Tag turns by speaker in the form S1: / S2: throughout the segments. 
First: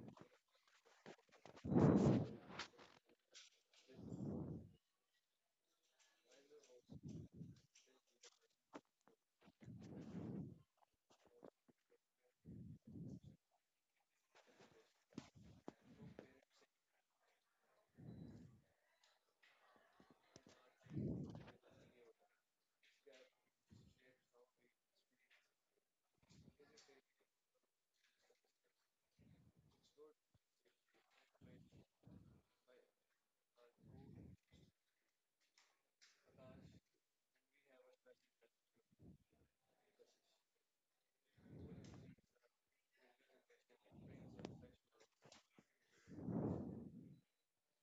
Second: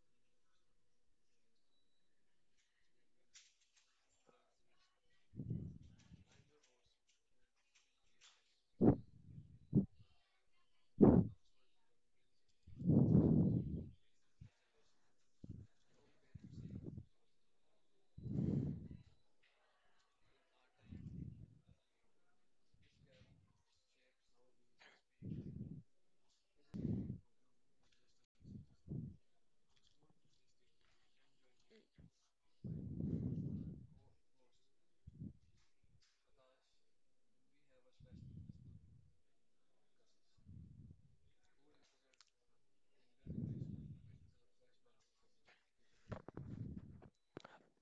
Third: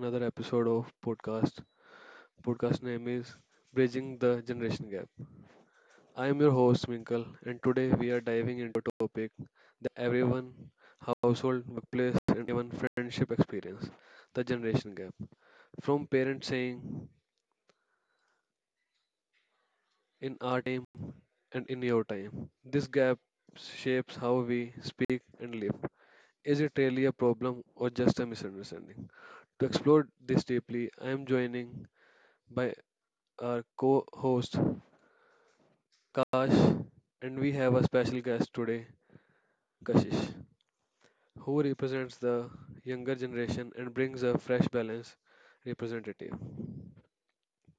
S1: another episode of podcast. Podcast name is Bridging the Generation Gap. I am your host Minkle and today we are diving into a topic that everyone household, workplace and even friendship experience, the generation gap. From parents saying in our time and in your time. This gap shapes how we speak and live. Is it really a problem or just a misunderstanding? To explore this deeply, I am joining by our co host Kash, and we have a special guest today, Kashish, who represents the younger generation and brings a fresh balance representative.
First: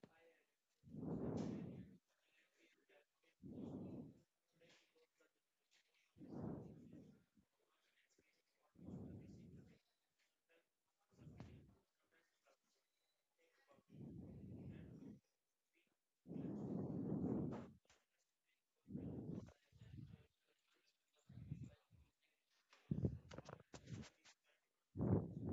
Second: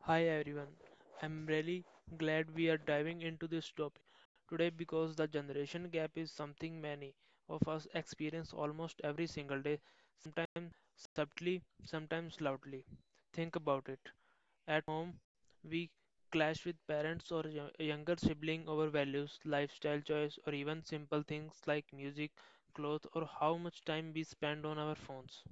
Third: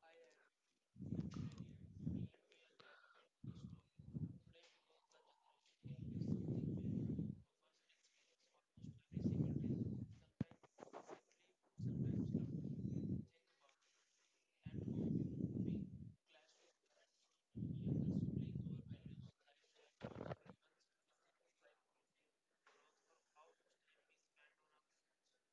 S2: Hi everyone, I'm really glad we are diving into this topic today because the generation gap is something many of us experience almost every single day, sometimes subtly, sometimes loudly. Think about it. At home, we clash with parents or younger sibling over values, lifestyle choice, or even simple things like music, clothes, or how much time we spend on our phones.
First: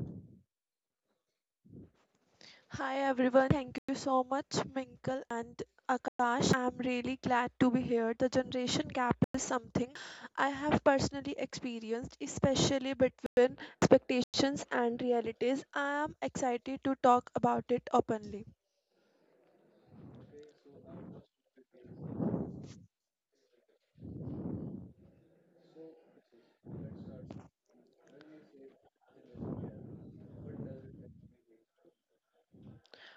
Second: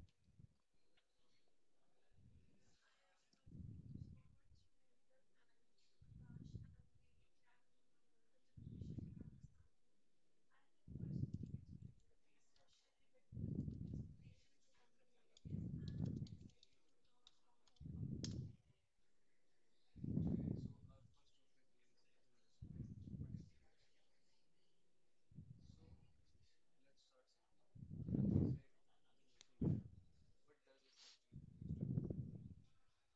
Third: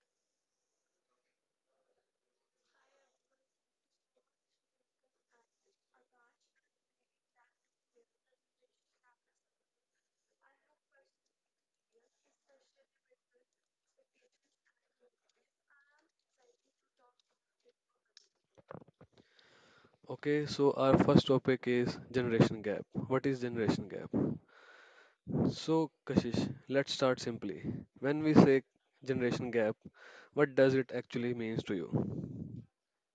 S3: Hi everyone, thank you so much, Minkle and Akash. I'm really glad to be here. The generation gap is something I have personally experienced, especially between expectations and realities. I am excited to talk about it openly.
S1: Okay, so our first topic is generation gap. What is generation gap? So, Kashish, let's start simply. When we say generation gap, what does it actually means to you?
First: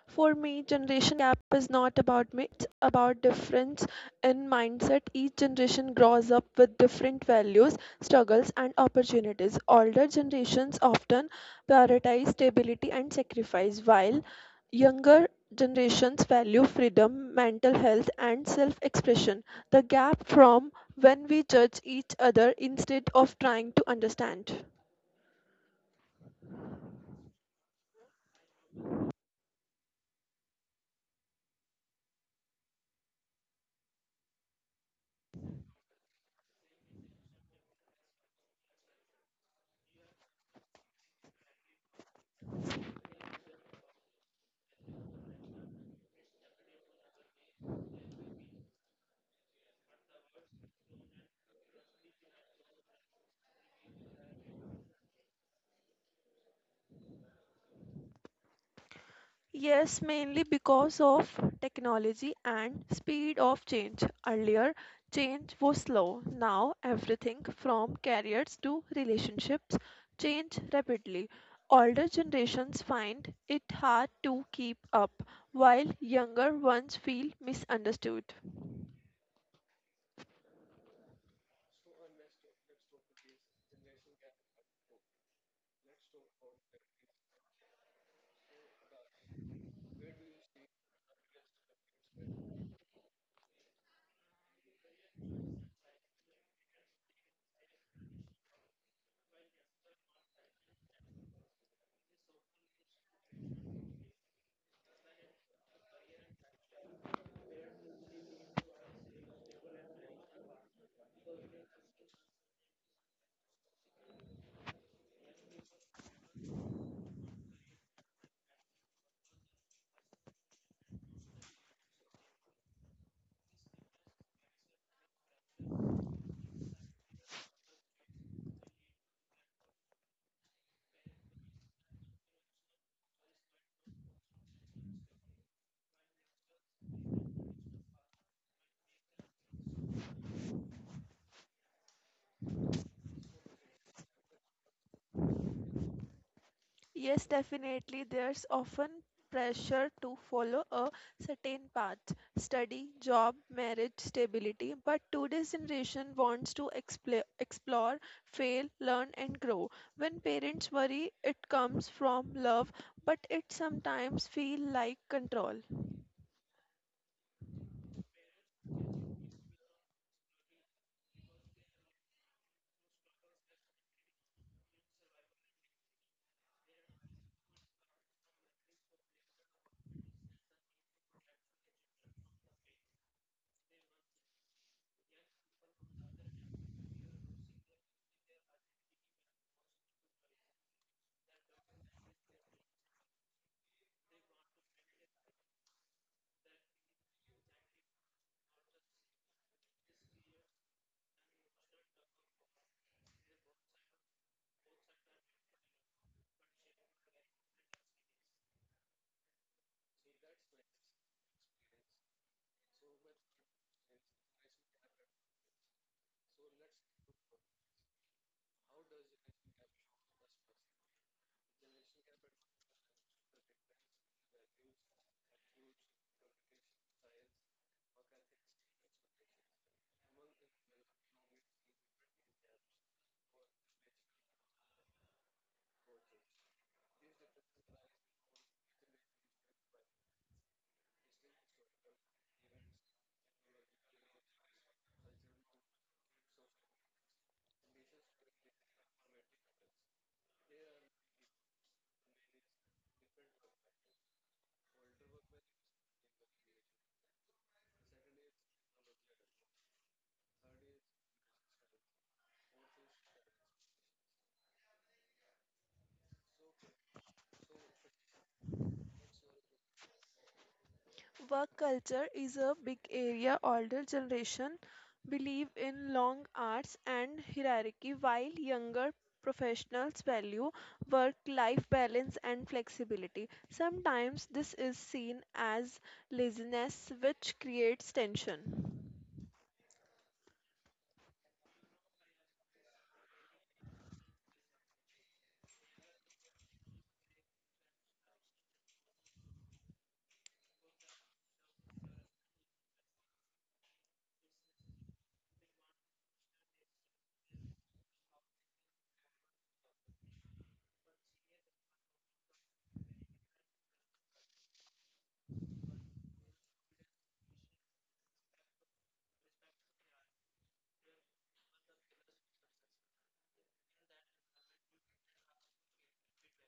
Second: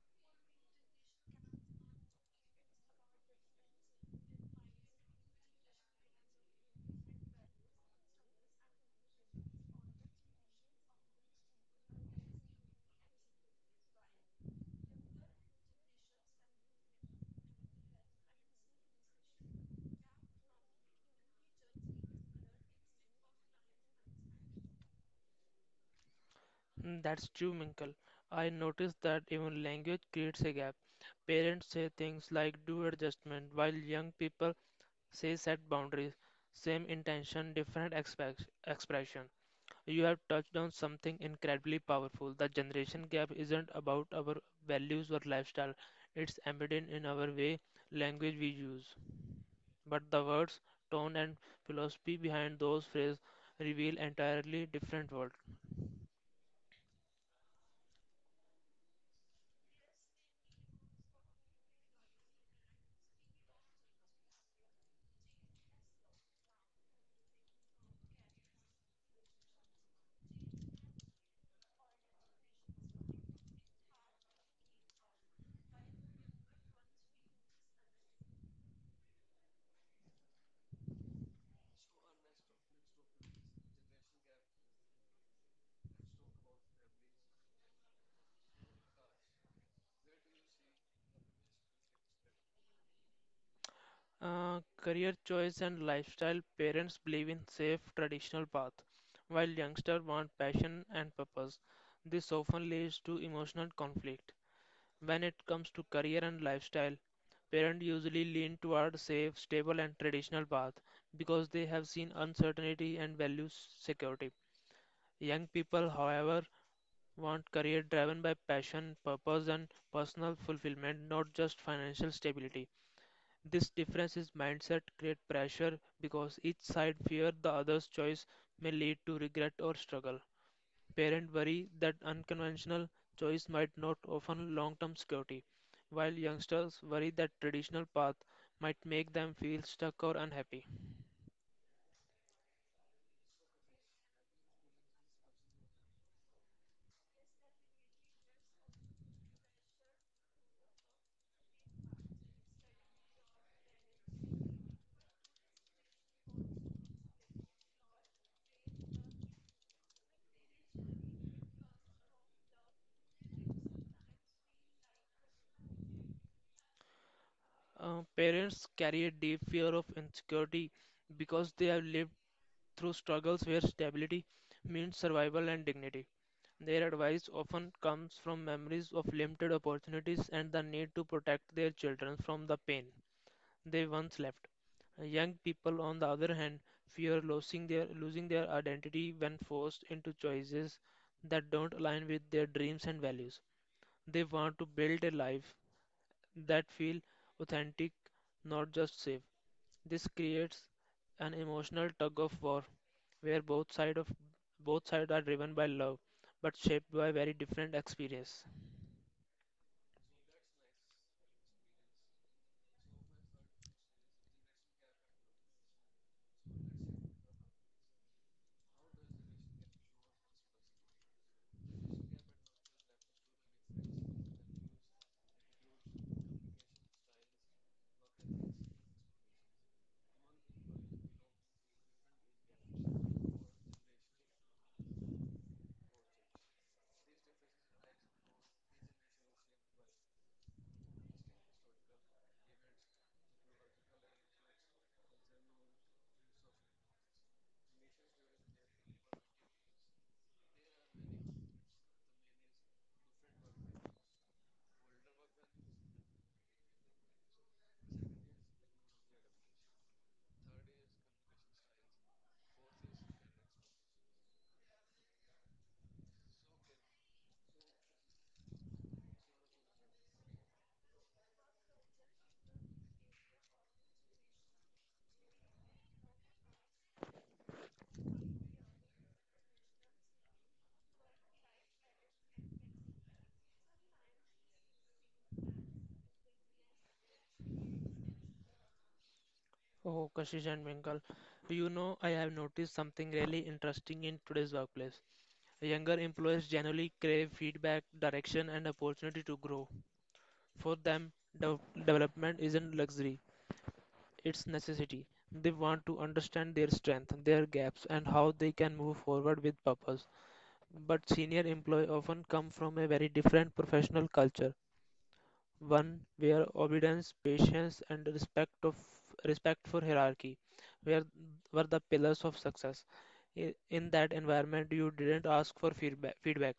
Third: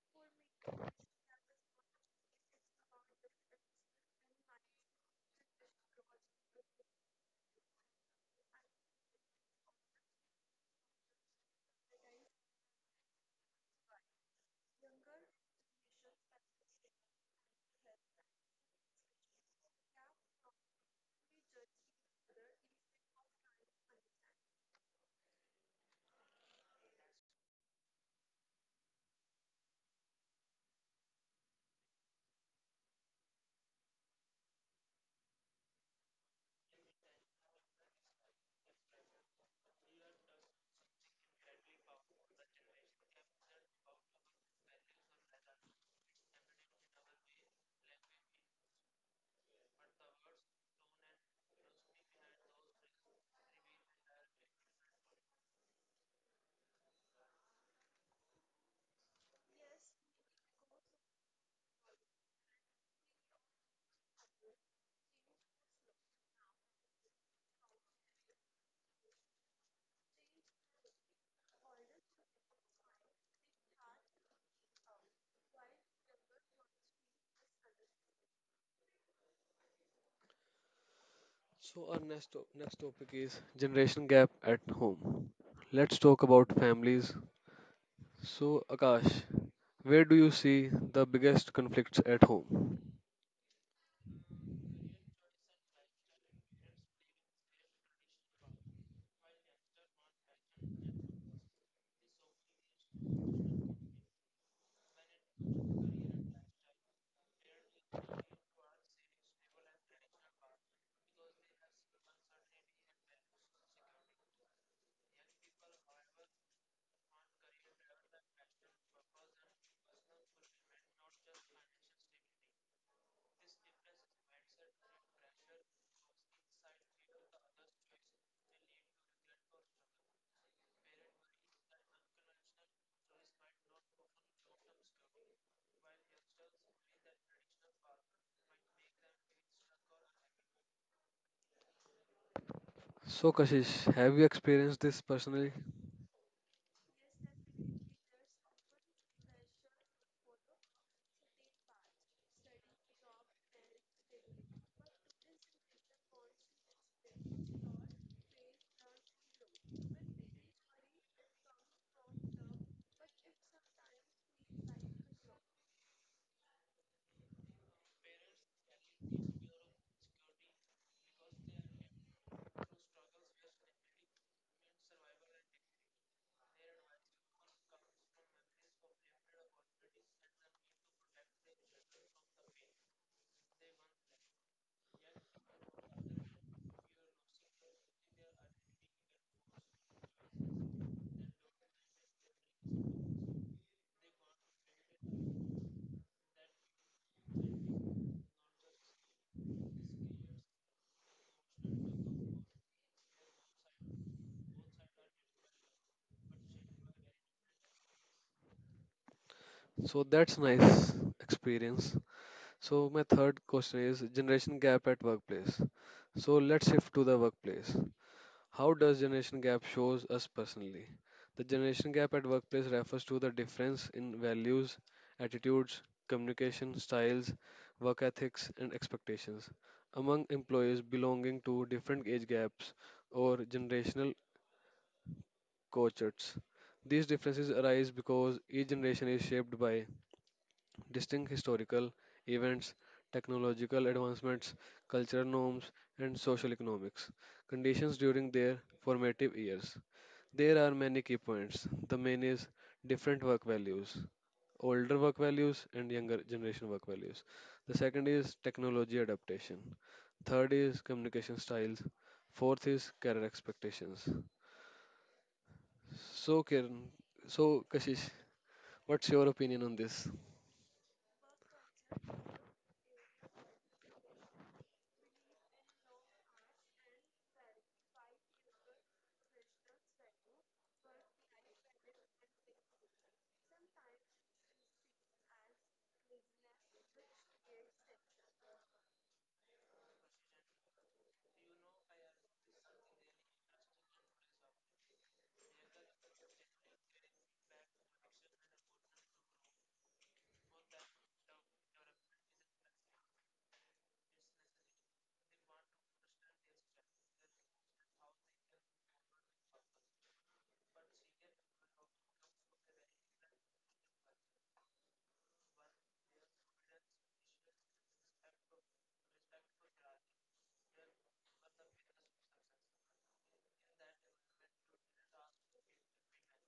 S3: For me, generation gap is not about me, it's about difference in mindset. Each generation grows up with different values, struggles, and opportunities. Older generations often prioritize stability and sacrifice, while younger generations value freedom, mental health, and self expression. The gap from when we judge each other instead of trying to understand.
S2: Mm, that's true, Minkle. I noticed that even language creates a gap. Parents say things like do adjustment, while young people say set boundaries. Same intention, different expect expression. You have touched on something incredibly powerful. The generation gap isn't about our values or lifestyle, it's embedded in our way language we use. But the words, tone, and philosophy behind those phrases reveal entirely different world.
S3: Yes, mainly because of technology and speed of change. Earlier, change was slow. Now, everything from careers to relationships change rapidly. Older generations find it hard to keep up, while younger ones feel misunderstood.
S1: So, our next, next topic is generation gap at home. Let's talk about families. So, Akash, where do you see the biggest conflicts at home?
S2: Career choice and lifestyle parents believe in safe traditional path while youngsters want passion and purpose this often leads to emotional conflict when it comes to career and lifestyle parents usually lean toward safe stable and traditional path because they have seen uncertainty and value security young people however want career driven by passion purpose and personal fulfillment not just financial stability this difference in mindset creates pressure because each side fears the other's choice may lead to regret or struggle. Parents worry that unconventional choice might not offer long-term security, while youngsters worry that traditional path might make them feel stuck or unhappy.
S1: So, Kashish, have you experienced this personally?
S3: Yes, definitely. There's often pressure to follow a certain path study, job, marriage, stability. But today's generation wants to explore, explore, fail, learn, and grow. When parents worry, it comes from love, but it sometimes feels like control.
S2: Parents carry a deep fear of insecurity because they have lived through struggles where stability means survival and dignity. Their advice often comes from memories of limited opportunities and the need to protect their children from the pain they once left. Young people, on the other hand, fear losing their identity when forced into choices that don't align with their dreams and values. They want to build a life that feels authentic, not just safe. This creates an emotional tug of war where both sides are driven by love but shaped by very different experience.
S1: So, that's nice experience. So, my third question is generation gap at workplace. So, let's shift to the workplace. How does generation gap shows us personally? The generation gap at workplace refers to the difference in values, attitudes, communication styles, work ethics and expectations among employees belonging to different age gaps or generational cohorts. These differences arise because each generation is shaped by distinct historical events, technological advancements, cultural norms, and social economics conditions during their formative years. There are many key points. The main is different work values, older work values and younger generation work values. The second is technology adaptation. Third is communication styles. Fourth is career expectations. So Kiran, so Kashish, what's your opinion on this?
S3: Work culture is a big area. Older generation believe in long hours and hierarchy, while younger professionals value work-life balance and flexibility. Sometimes this is seen as laziness, which creates tension.
S2: Oh, Kashish and Winkle, do you know I have noticed something really interesting in today's workplace? Younger employees generally crave feedback, direction, and opportunity to grow. For them, dev- development isn't luxury, it's necessity. They want to understand their strength, their gaps, and how they can move forward with purpose. But senior employees often come from a very different professional culture one where obedience, patience, and respect for hierarchy were were the pillars of success. In that environment, you didn't ask for feedback. Feedback.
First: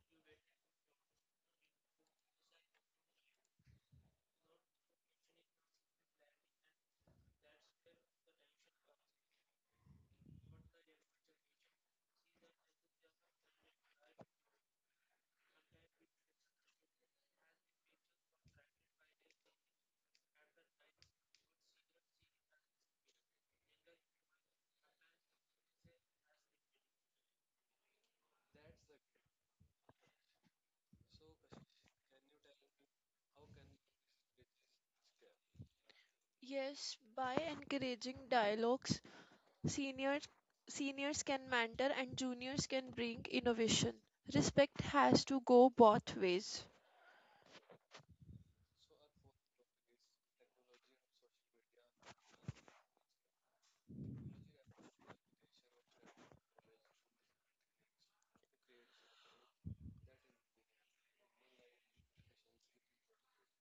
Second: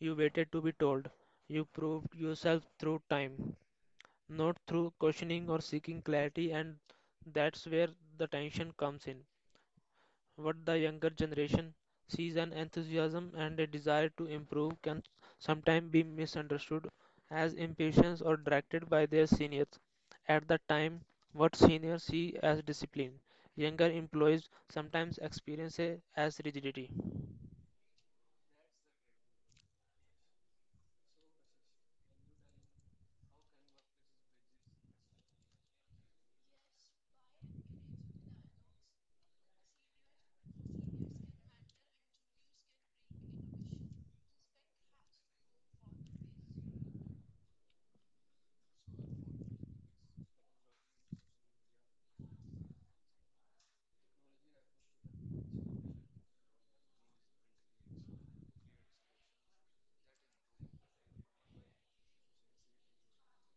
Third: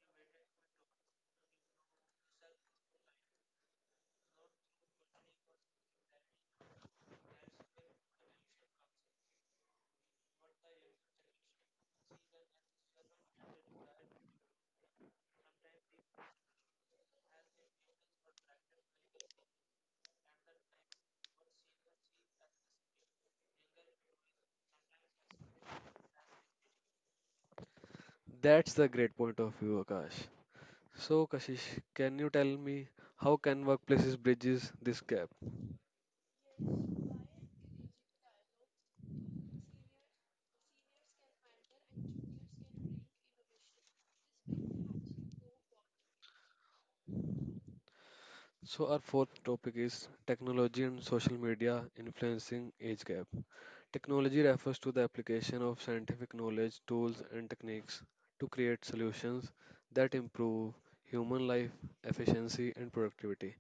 S2: You waited to be told. You proved yourself through time, not through questioning or seeking clarity, and that's where the tension comes in. What the younger generation sees an enthusiasm and a desire to improve can sometimes be misunderstood as impatience or directed by their seniors. At the time, what seniors see as discipline, younger employees sometimes experience it as rigidity.
S1: That's the great point of view, Akash. So Kashish, can you tell me how can workplaces bridges this gap?
S3: Yes, by encouraging dialogues, seniors seniors can mentor and juniors can bring innovation. Respect has to go both ways.
S1: So, our fourth topic is technology and social media influencing age gap. Technology refers to the application of scientific knowledge, tools, and techniques to create solutions that improve human life efficiency and productivity.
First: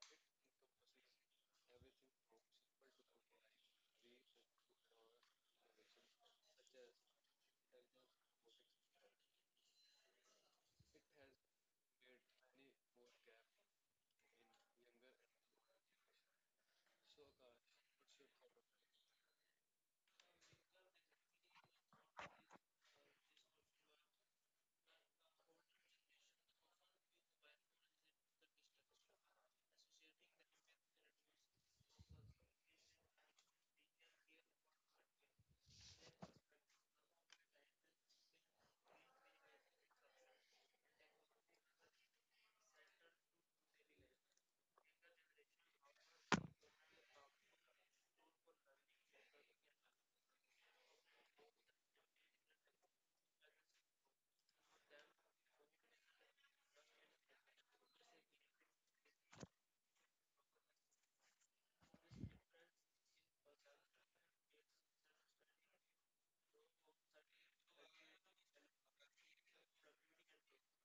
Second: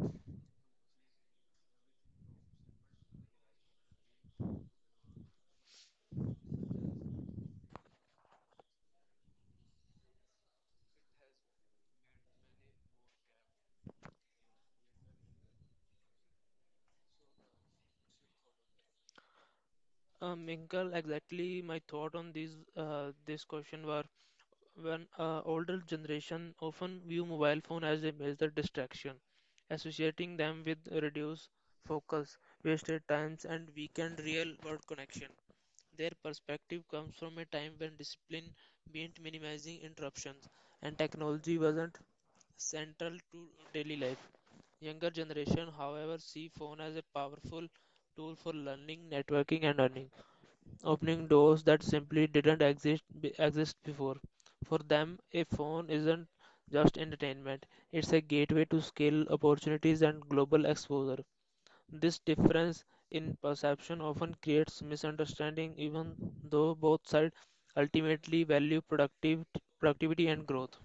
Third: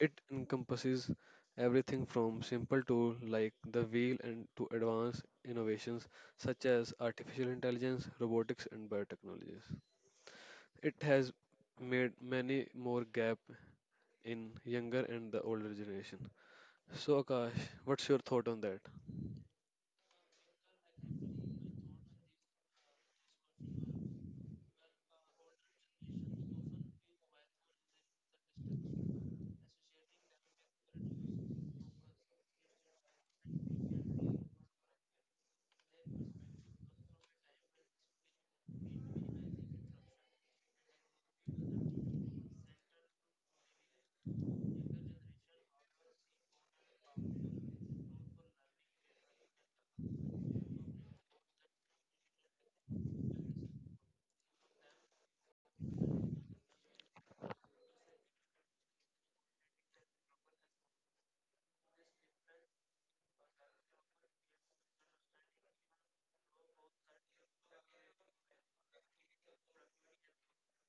S1: It encompasses everything from simple tools like the wheel and to advanced innovations such as artificial intelligence, robotics, and biotechnologies. It has made many more gap in younger and the older generation. So Akash, what's your thought on that?
S2: Minkle, exactly my thought on these this question were when older generation often view mobile phone as a major distraction, associating them with reduced focus, wasted times, and weakened real-world connection. Their perspective comes from a time when discipline meant minimizing interruptions, and technology wasn't central to daily life. Younger generation, however, see phone as a powerful tool for learning, networking, and earning opening doors that simply didn't exist before. For them, a phone isn't just entertainment; it's a gateway to skill, opportunities, and global exposure. This difference in perception often creates misunderstanding, even though both sides ultimately value productive productivity and growth.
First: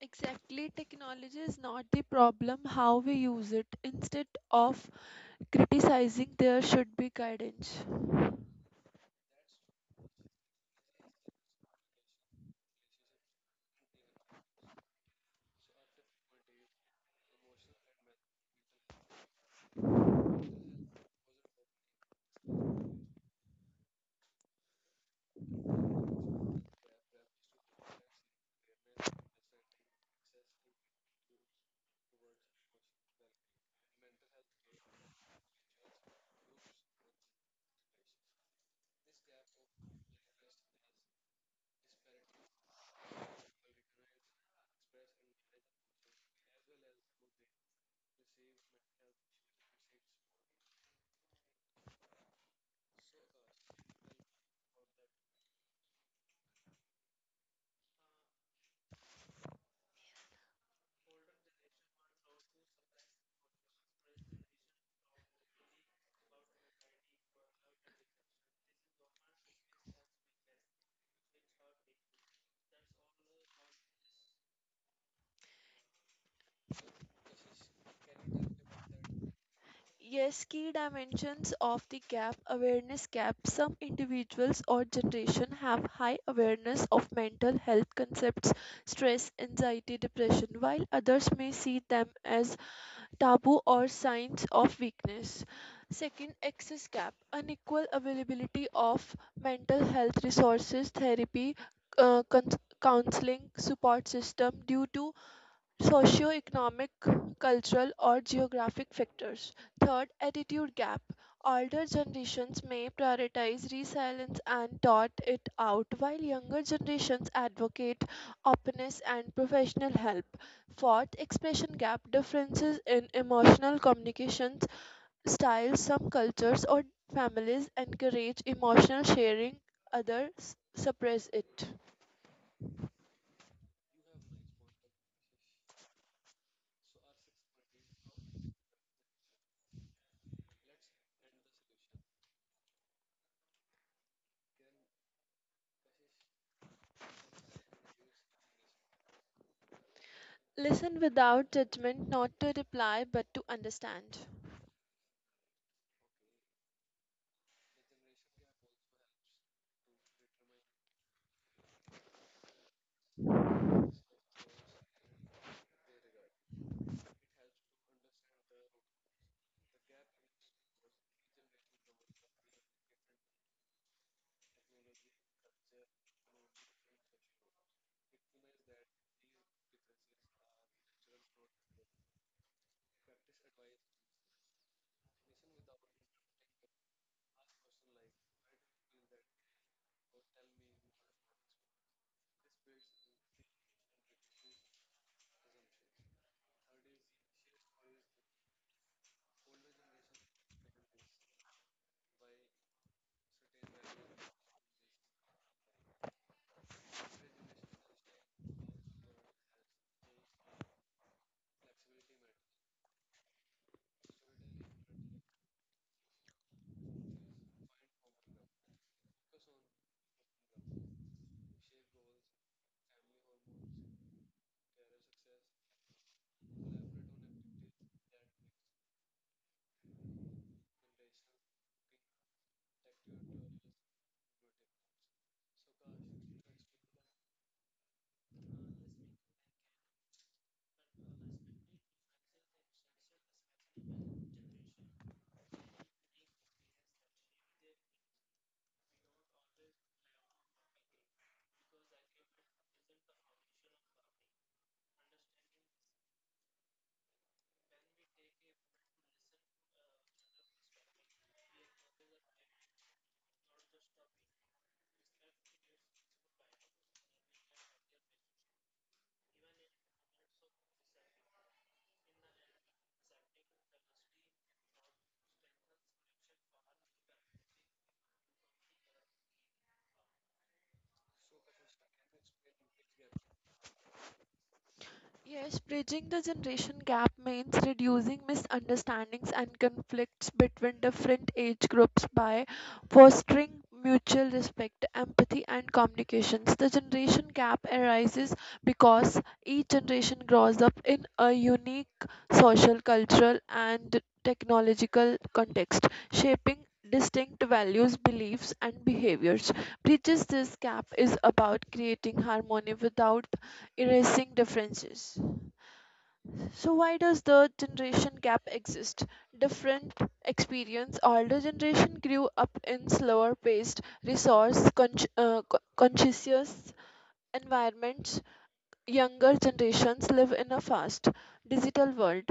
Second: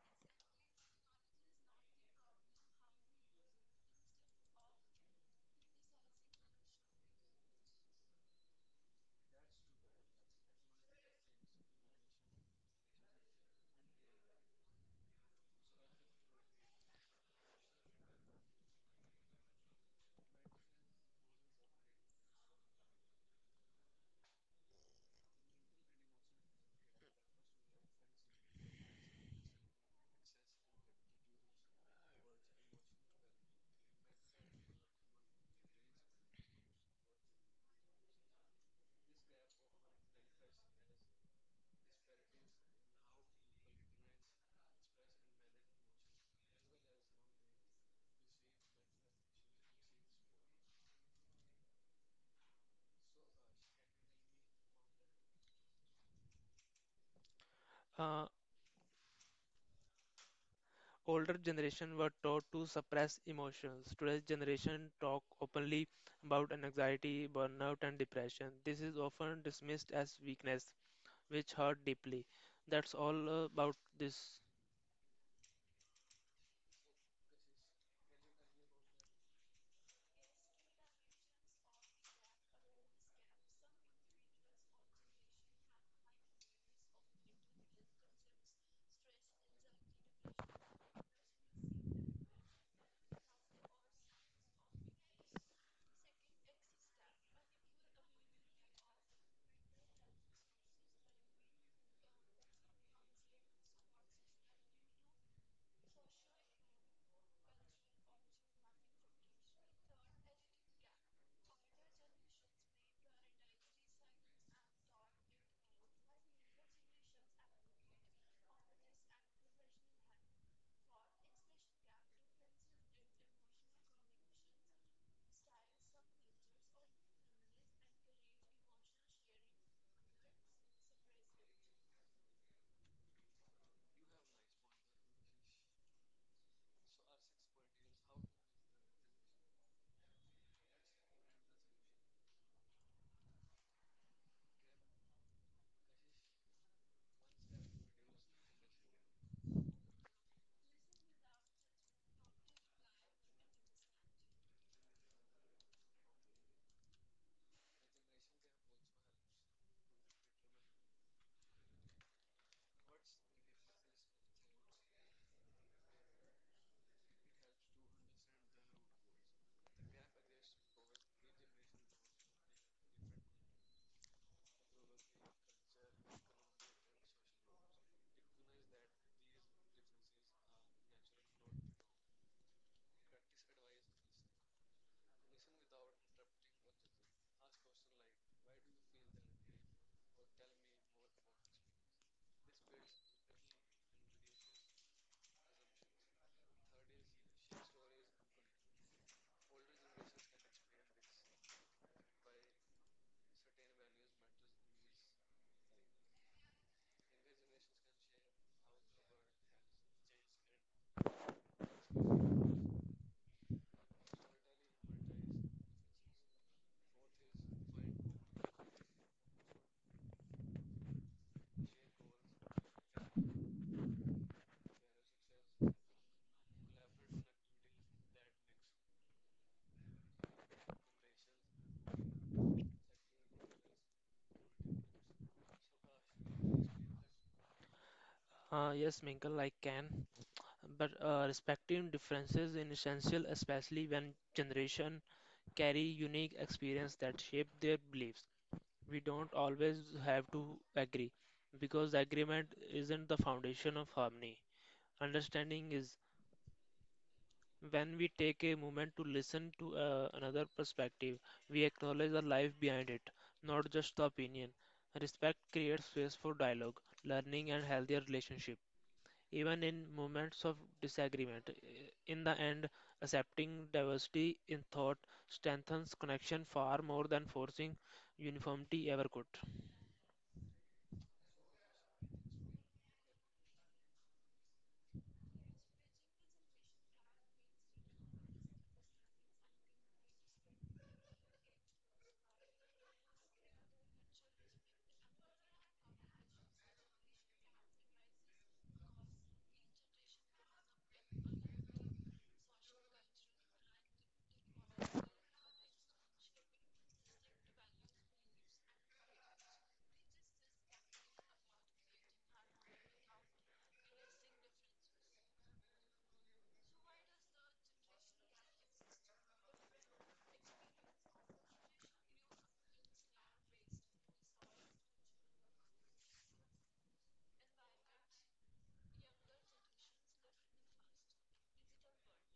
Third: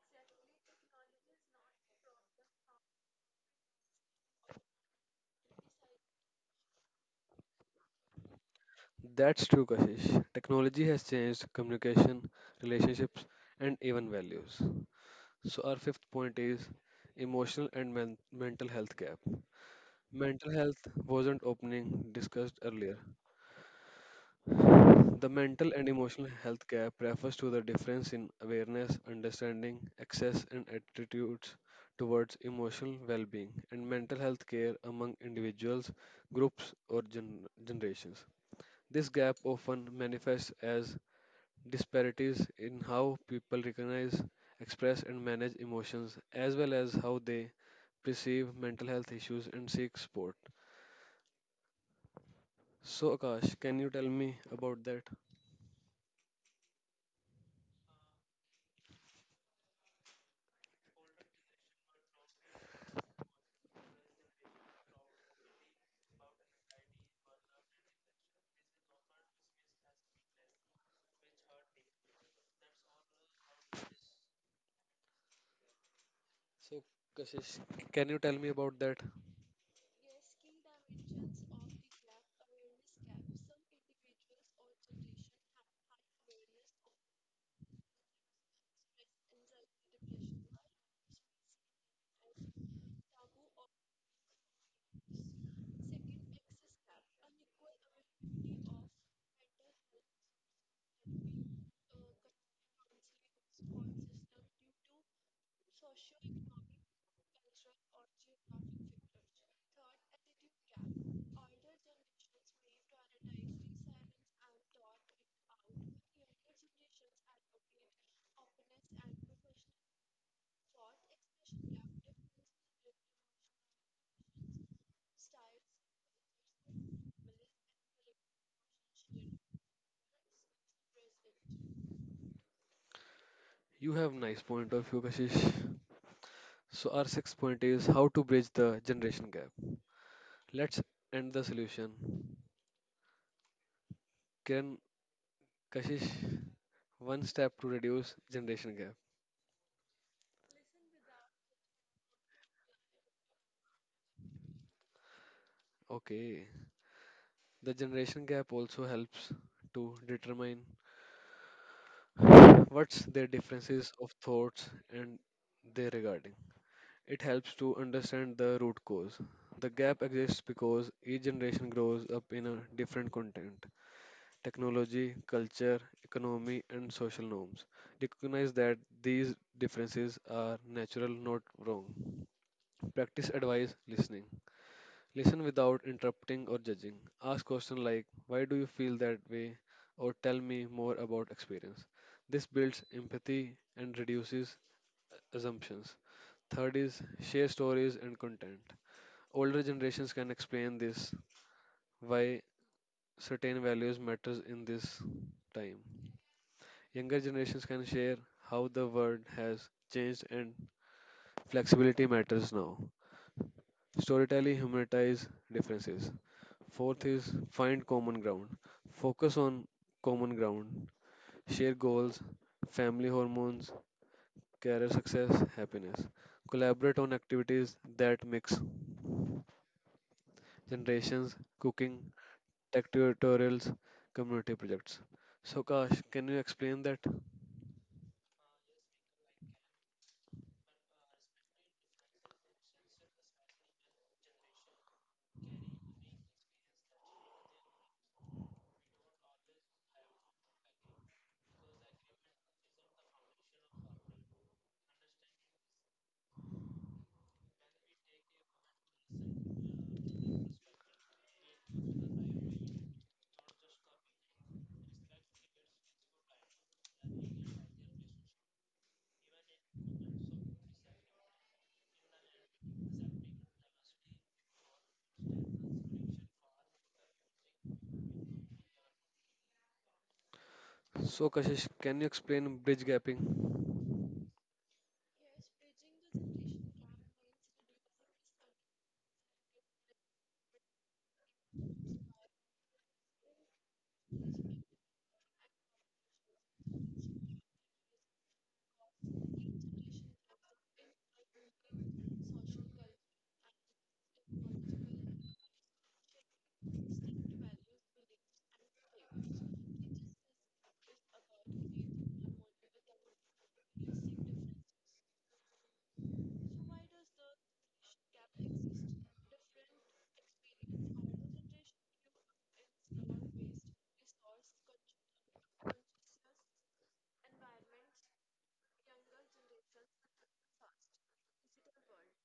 S3: Exactly, technology is not the problem, how we use it. Instead of criticizing, there should be guidance.
S1: That's true, Kashish. Technology has changed communication, relationships, and even values. So, our fifth point is emotional and mental health gap. Mental health wasn't opening discussed earlier. The mental and emotional health gap refers to the difference in awareness, understanding, access, and attitudes towards emotional well being and mental health care among individuals, groups, or generations. This gap often manifests as disparities in how people recognize, express, and manage emotions, as well as how they perceive mental health issues and seek support. So, Akash, can you tell me about that?
S2: Uh, Older generation were taught to suppress emotions. Today's generation talk openly about anxiety, burnout, and depression. This is often dismissed as weakness, which hurt deeply. That's all about this.
S1: So, Kashish, can you tell me about that?
S3: Yes, key dimensions of the gap awareness gap. Some individuals or generation have high awareness of mental health concepts, stress, anxiety, depression, while others may see them as taboo or signs of weakness. Second, access gap, unequal availability of mental health resources, therapy, counseling, support system due to socioeconomic, cultural, or geographic factors. Third, attitude gap. Older generations may prioritize resilience and taught it out, while younger generations advocate openness and professional help. Fourth, expression gap. Differences in emotional communications styles. Some cultures or families encourage emotional sharing, others suppress it.
S1: You have nice point of view, Kashish. So, our sixth point is how to bridge the generation gap. Let's end the solution. Kiran, Kashish, one step to reduce generation gap.
S3: Listen without judgment, not to reply but to understand.
S1: Okay. The generation gap also helps to determine what's their differences of thoughts and their regarding. It helps to understand the root cause. The gap exists because each generation grows up in a different content technology, culture, economy, and social norms. Recognize that these differences are natural, not wrong. Practice advice listening. Listen without interrupting or judging. Ask questions like, why do you feel that way? Or tell me more about experience. This builds empathy and reduces assumptions. Third is share stories and content. Older generations can explain this why certain values matters in this time. Younger generations can share how the world has changed and flexibility matters now. Storytelling humanities differences. Fourth is find common ground. Focus on common ground. Share goals, family hormones, career success, happiness. Collaborate on activities that mix generations, cooking, tech tutorials, community projects. So Kash, can you explain that?
S2: Yes, Minkle, I can. But respecting differences is essential, especially when generation carry unique experience that shape their beliefs. We don't always have to agree because agreement isn't the foundation of harmony. Understanding is when we take a moment to listen to another perspective, we acknowledge the life behind it, not just the opinion. Respect creates space for dialogue, learning, and healthier relationship. Even in moments of disagreement, in the end, accepting diversity in thought strengthens connection far more than forcing uniformity ever could.
S1: So Kashish, can you explain bridge gapping?
S3: Yes, bridging the generation gap means reducing misunderstandings and conflicts between different age groups by fostering mutual respect, empathy, and communications. The generation gap arises because each generation grows up in a unique social, cultural, and technological context, shaping distinct values, beliefs, and behaviors. Bridges this gap is about creating harmony without erasing differences. So why does the generation gap exist? Different experience. Older generation grew up in slower paced, conscious environments. Younger generations live in a fast digital world.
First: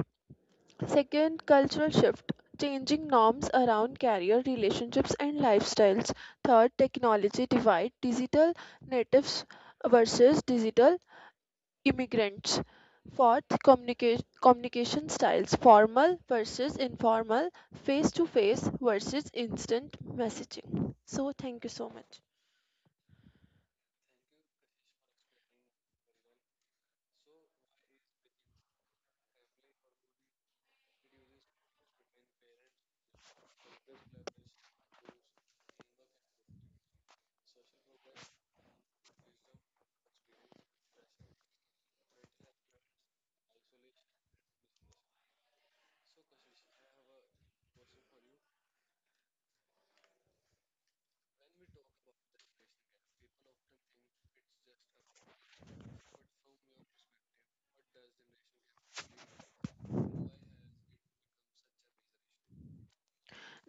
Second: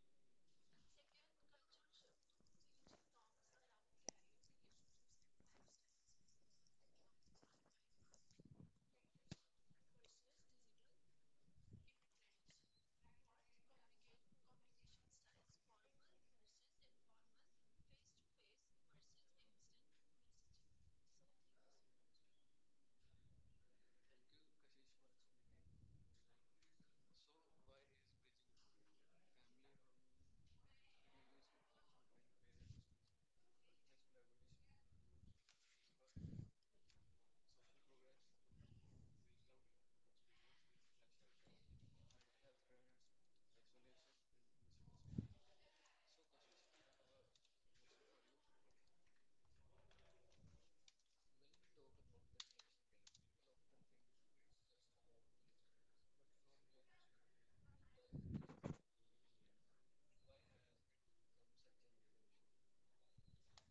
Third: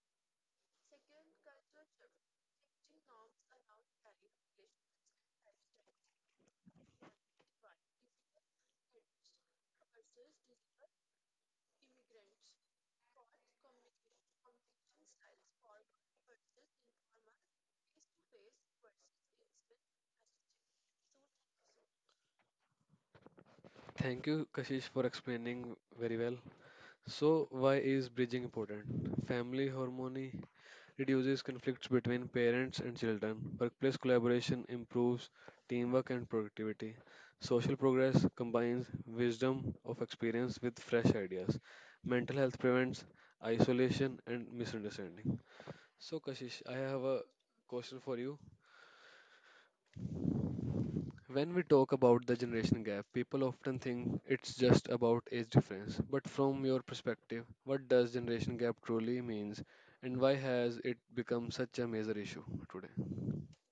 S3: Second, cultural shift, changing norms around career, relationships, and lifestyles. Third, technology divide, digital natives versus digital immigrants. Fourth, communication styles, formal versus informal, face to face versus instant messaging. So, thank you so much.
S1: Thank you, Kashish, for explaining very well. So, why is bridging important? Family harmony reduces conflicts between parents and children. Workplace collaboration improves teamwork and productivity. Social progress combines wisdom of experience with fresh ideas. Mental health prevents isolation and misunderstanding. So, Kashish, I have a question for you. When we talk about the generation gap, people often think it's just about age difference. But from your perspective, what does generation gap truly means and why has it become such a major issue today?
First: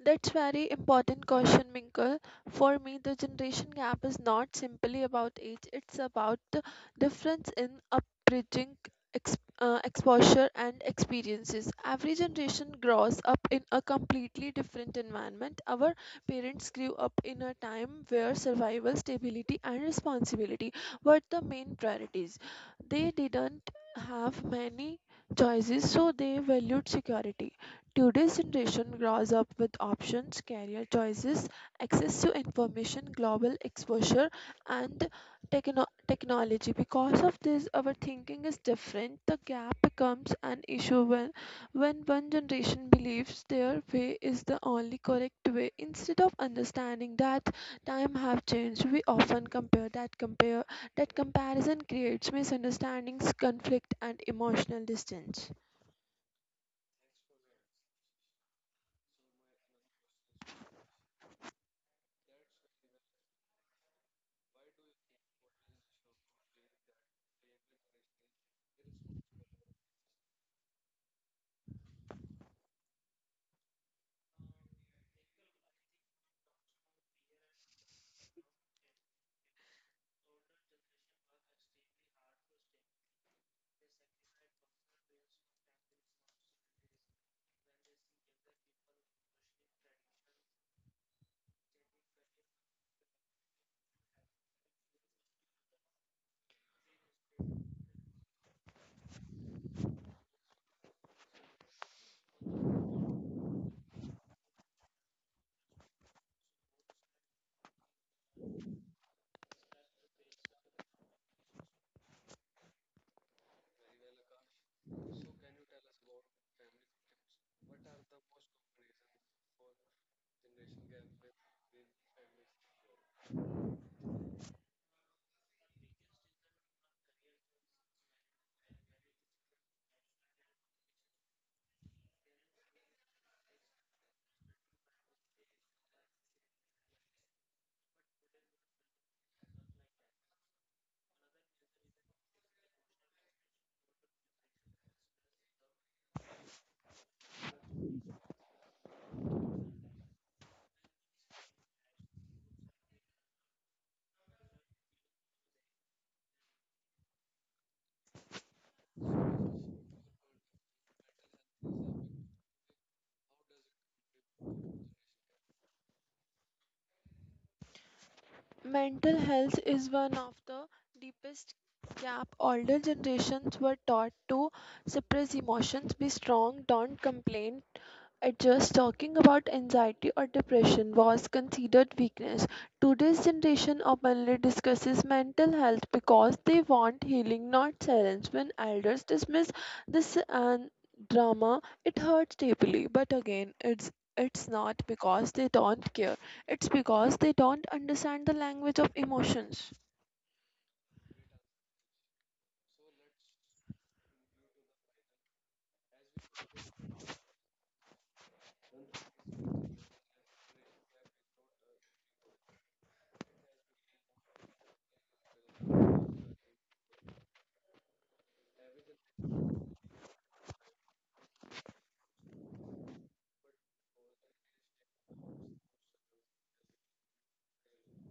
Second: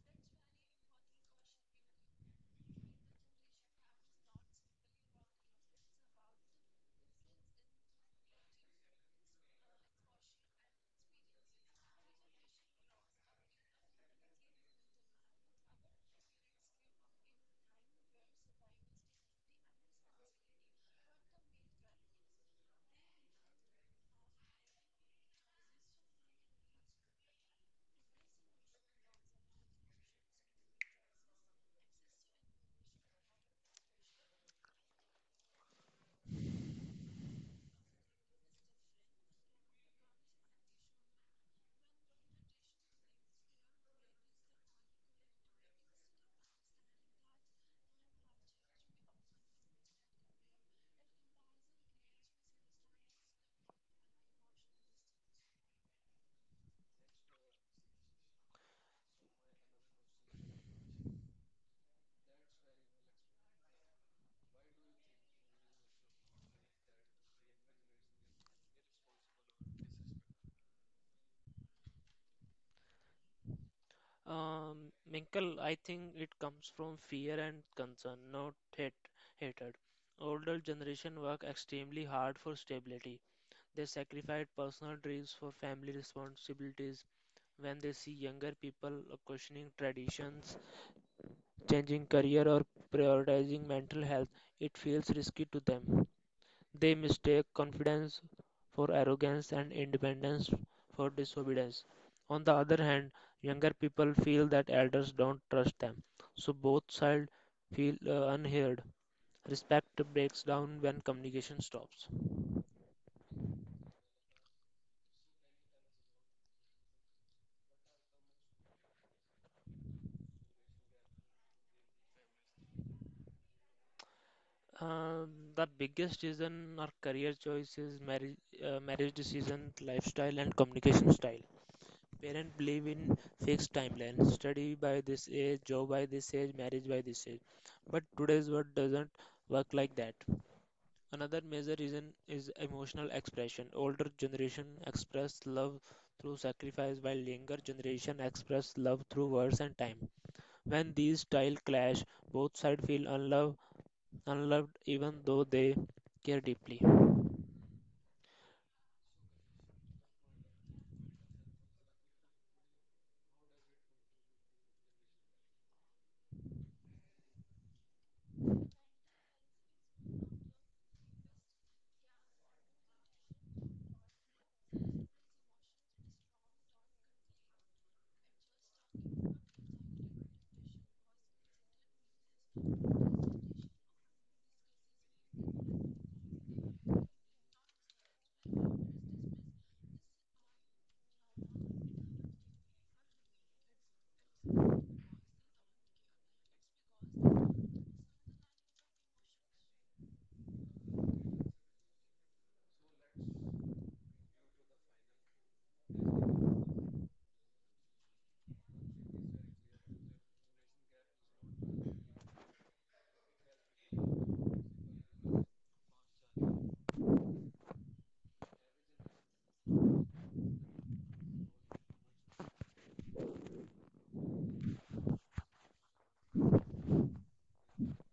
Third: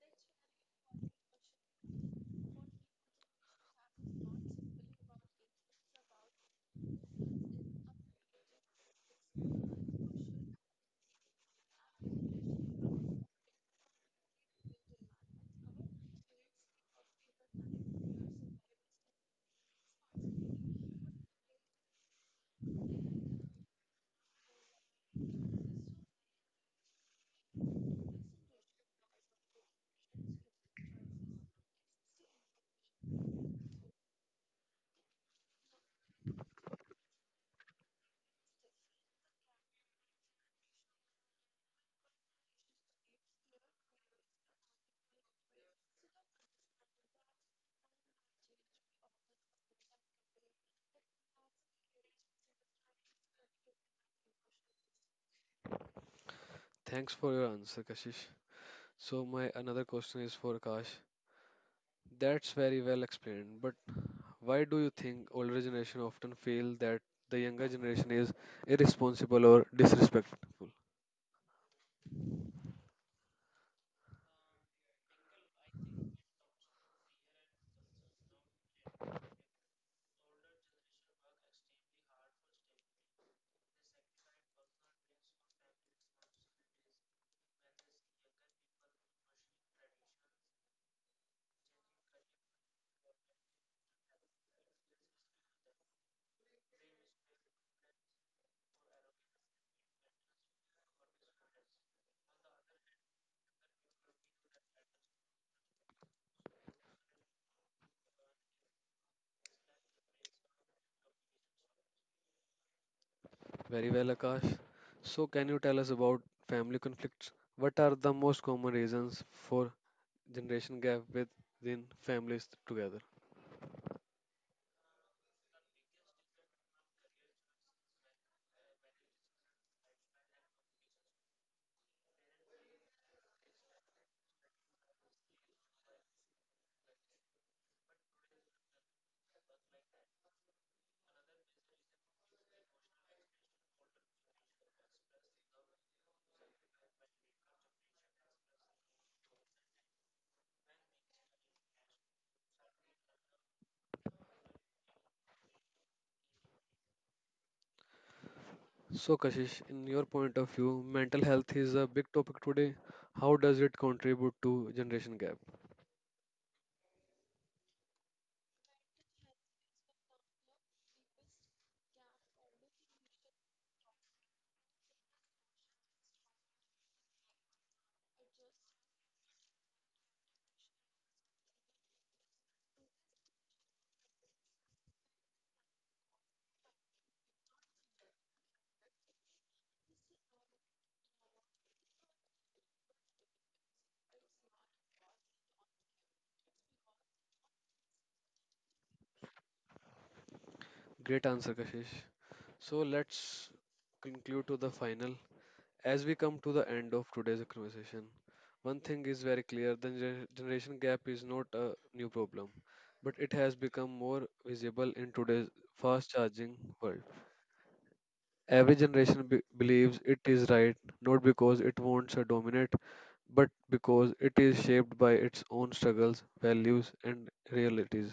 S3: That's very important question, Minkle. For me, the generation gap is not simply about age; it's about the difference in upbringing, exposure, and experiences. Every generation grows up in a completely different environment. Our parents grew up in a time where survival, stability, and responsibility were the main priorities. They didn't have many choices, so they valued security. Today's generation grows up with options, career choices, access to information, global exposure, and technology. Because of this, our thinking is different. The gap becomes an issue when one generation believes their way is the only correct way. Instead of understanding that time have changed, we often compare. That comparison creates misunderstandings, conflict, and emotional distance.
S1: Thanks for your answer, Kashish. So my another question is for Akash. That's very well explained, but why do you think older generation often feel that the younger generation is irresponsible or disrespectful?
S2: Minkle, I think it comes from fear and concern, not hate, hatred. Older generation work extremely hard for stability. They sacrifice personal dreams for family responsibilities. When they see younger people questioning traditions, changing career, or prioritizing mental health, it feels risky to them. They mistake confidence for arrogance and independence for disobedience. On the other hand, younger people feel that elders don't trust them, so both sides feel unheard. Respect breaks down when communication stops.
S1: Very well, Akash. So, can you tell us about family conflicts? What are the most common reasons for generation gap within families together?
S2: Uh, the biggest reason are career choices, marriage, marriage decisions, lifestyle, and communication style. Parents believe in fixed timelines, study by this age, job by this age, marriage by this age. But today's world doesn't work like that. Another major reason is emotional expression. Older generation express love through sacrifice while younger generation express love through words and time. When these styles clash, both sides feel unloved even though they care deeply.
S1: So, Kashish, in your point of view, mental health is a big topic today. How does it contribute to generation gap?
S3: Mental health is one of the deepest gap. Older generations were taught to suppress emotions, be strong, don't complain, at Just talking about anxiety or depression was considered weakness. Today's generation openly discusses mental health because they want healing, not silence. When elders dismiss this and drama, it hurts deeply. But again, it's not because they don't care. It's because they don't understand the language of emotions.
S1: Great answer, Kashish. So, let's conclude to the final. As we come to the end of today's conversation, one thing is very clear the generation gap is not a new problem, but it has become more visible in today's fast charging world. Every generation believes it is right, not because it wants to dominate, but because it is shaped by its own struggles, values, and realities.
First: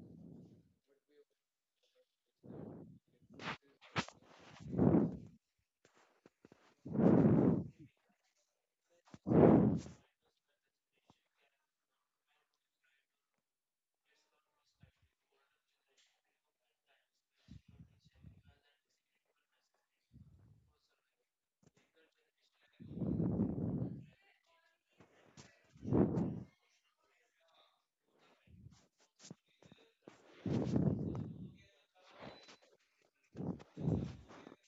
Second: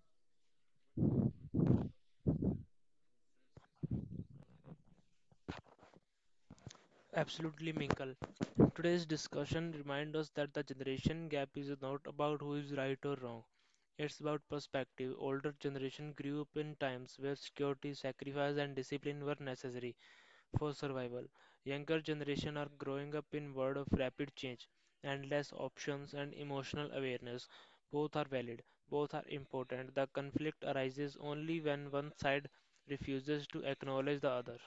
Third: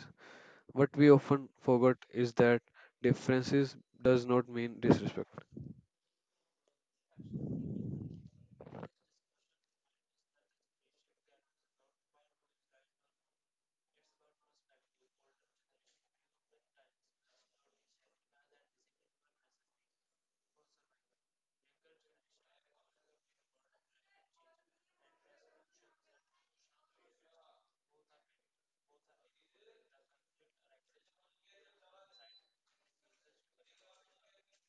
S1: What we often forget is that differences does not mean disrespect.
S2: Absolutely, Minkle. Today's discussion reminds us that the generation gap is not about who is right or wrong. It's about perspective. Older generation grew up in times where security, sacrifice, and discipline were necessary for survival. Younger generation are growing up in world of rapid change, endless options, and emotional awareness. Both are valid. Both are important. The conflict arises only when one side refuses to acknowledge the other.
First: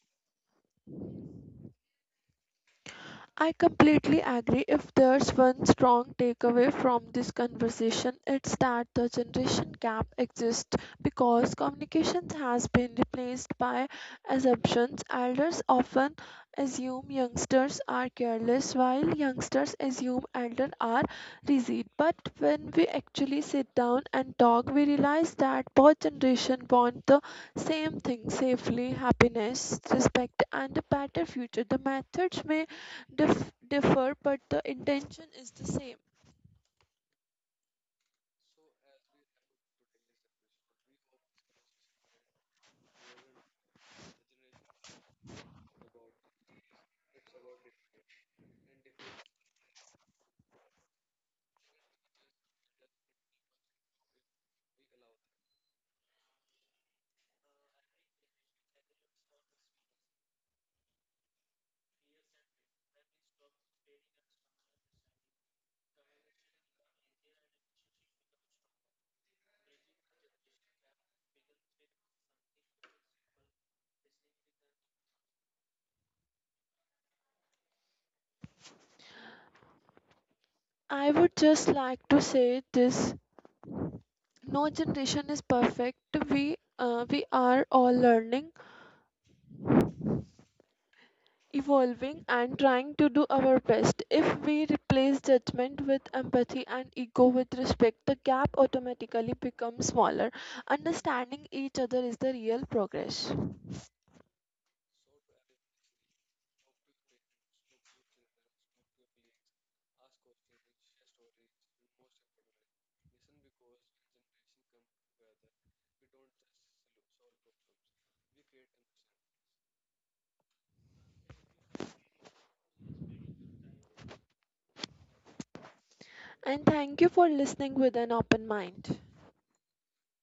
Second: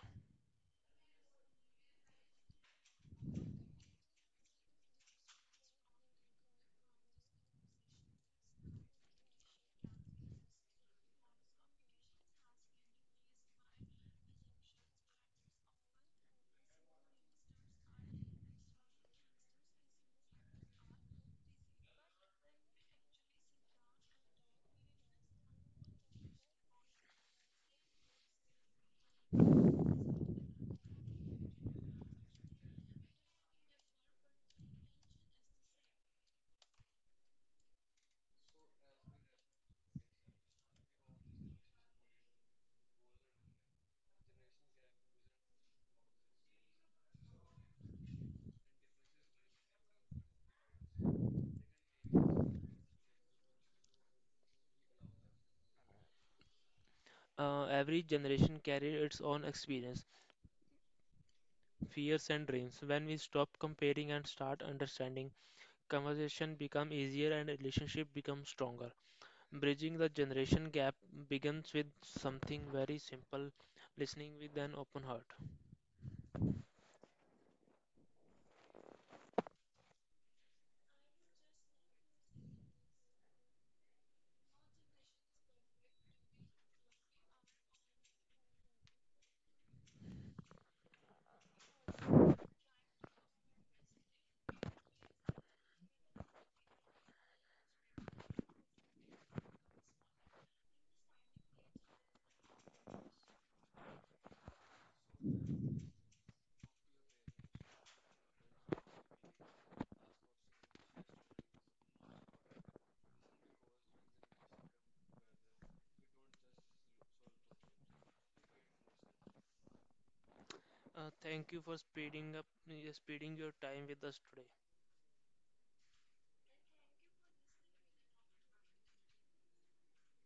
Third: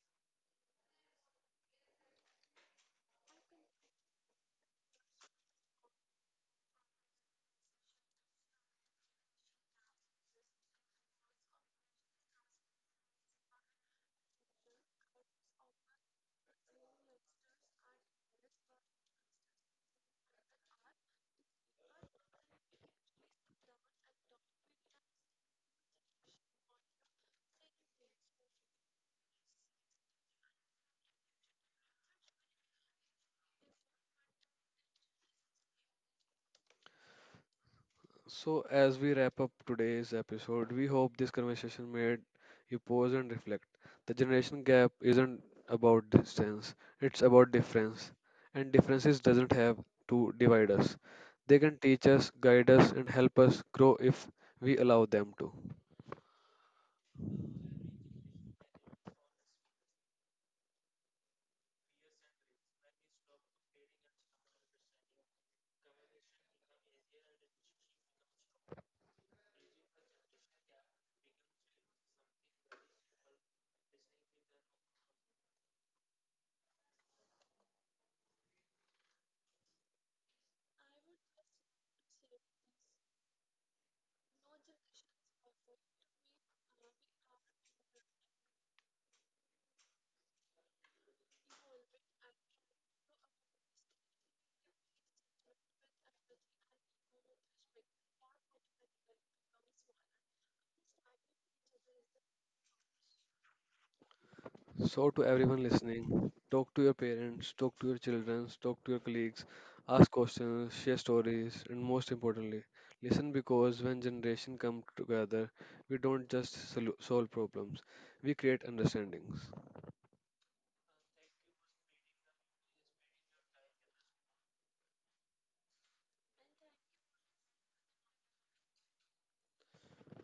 S3: I completely agree. If there's one strong takeaway from this conversation, it's that the generation gap exists because communications has been replaced by assumptions. Elders often assume youngsters are careless, while youngsters assume elders are rigid. But when we actually sit down and talk, we realize that both generations want the same thing safely, happiness, respect, and a better future. The methods may differ, but the intention is the same.
S1: So, as we wrap up today's episode, we hope this conversation made you pause and reflect. The generation gap isn't about distance, it's about difference. And differences doesn't have to divide us. They can teach us, guide us, and help us grow if we allow them to.
S2: Every generation carries its own experience. Fears and dreams. When we stop comparing and start understanding, conversation become easier and relationship become stronger. Bridging the generation gap begins with something very simple, listening with an open heart.
S3: I would just like to say this: no generation is perfect. We are all learning, evolving, and trying to do our best. If we replace judgment with empathy and ego with respect, the gap automatically becomes smaller. Understanding each other is the real progress.
S1: So, to everyone listening, talk to your parents, talk to your children, talk to your colleagues, ask questions, share stories, and most importantly, listen because when generations come together, we don't just solve problems, we create understandings.
S2: Thank you for speeding up, Speeding your time with us today.
S3: And thank you for listening with an open mind.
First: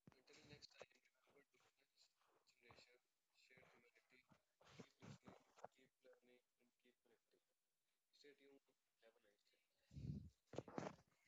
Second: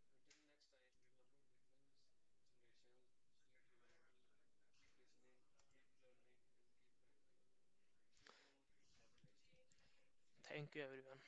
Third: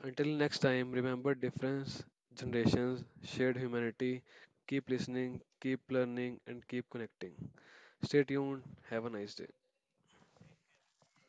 S1: Until next time, remember difference, generations, shared humanity. Keep listening, keep learning, and keep connecting. Stay tuned. Have a nice day.
S2: Thank you, everyone.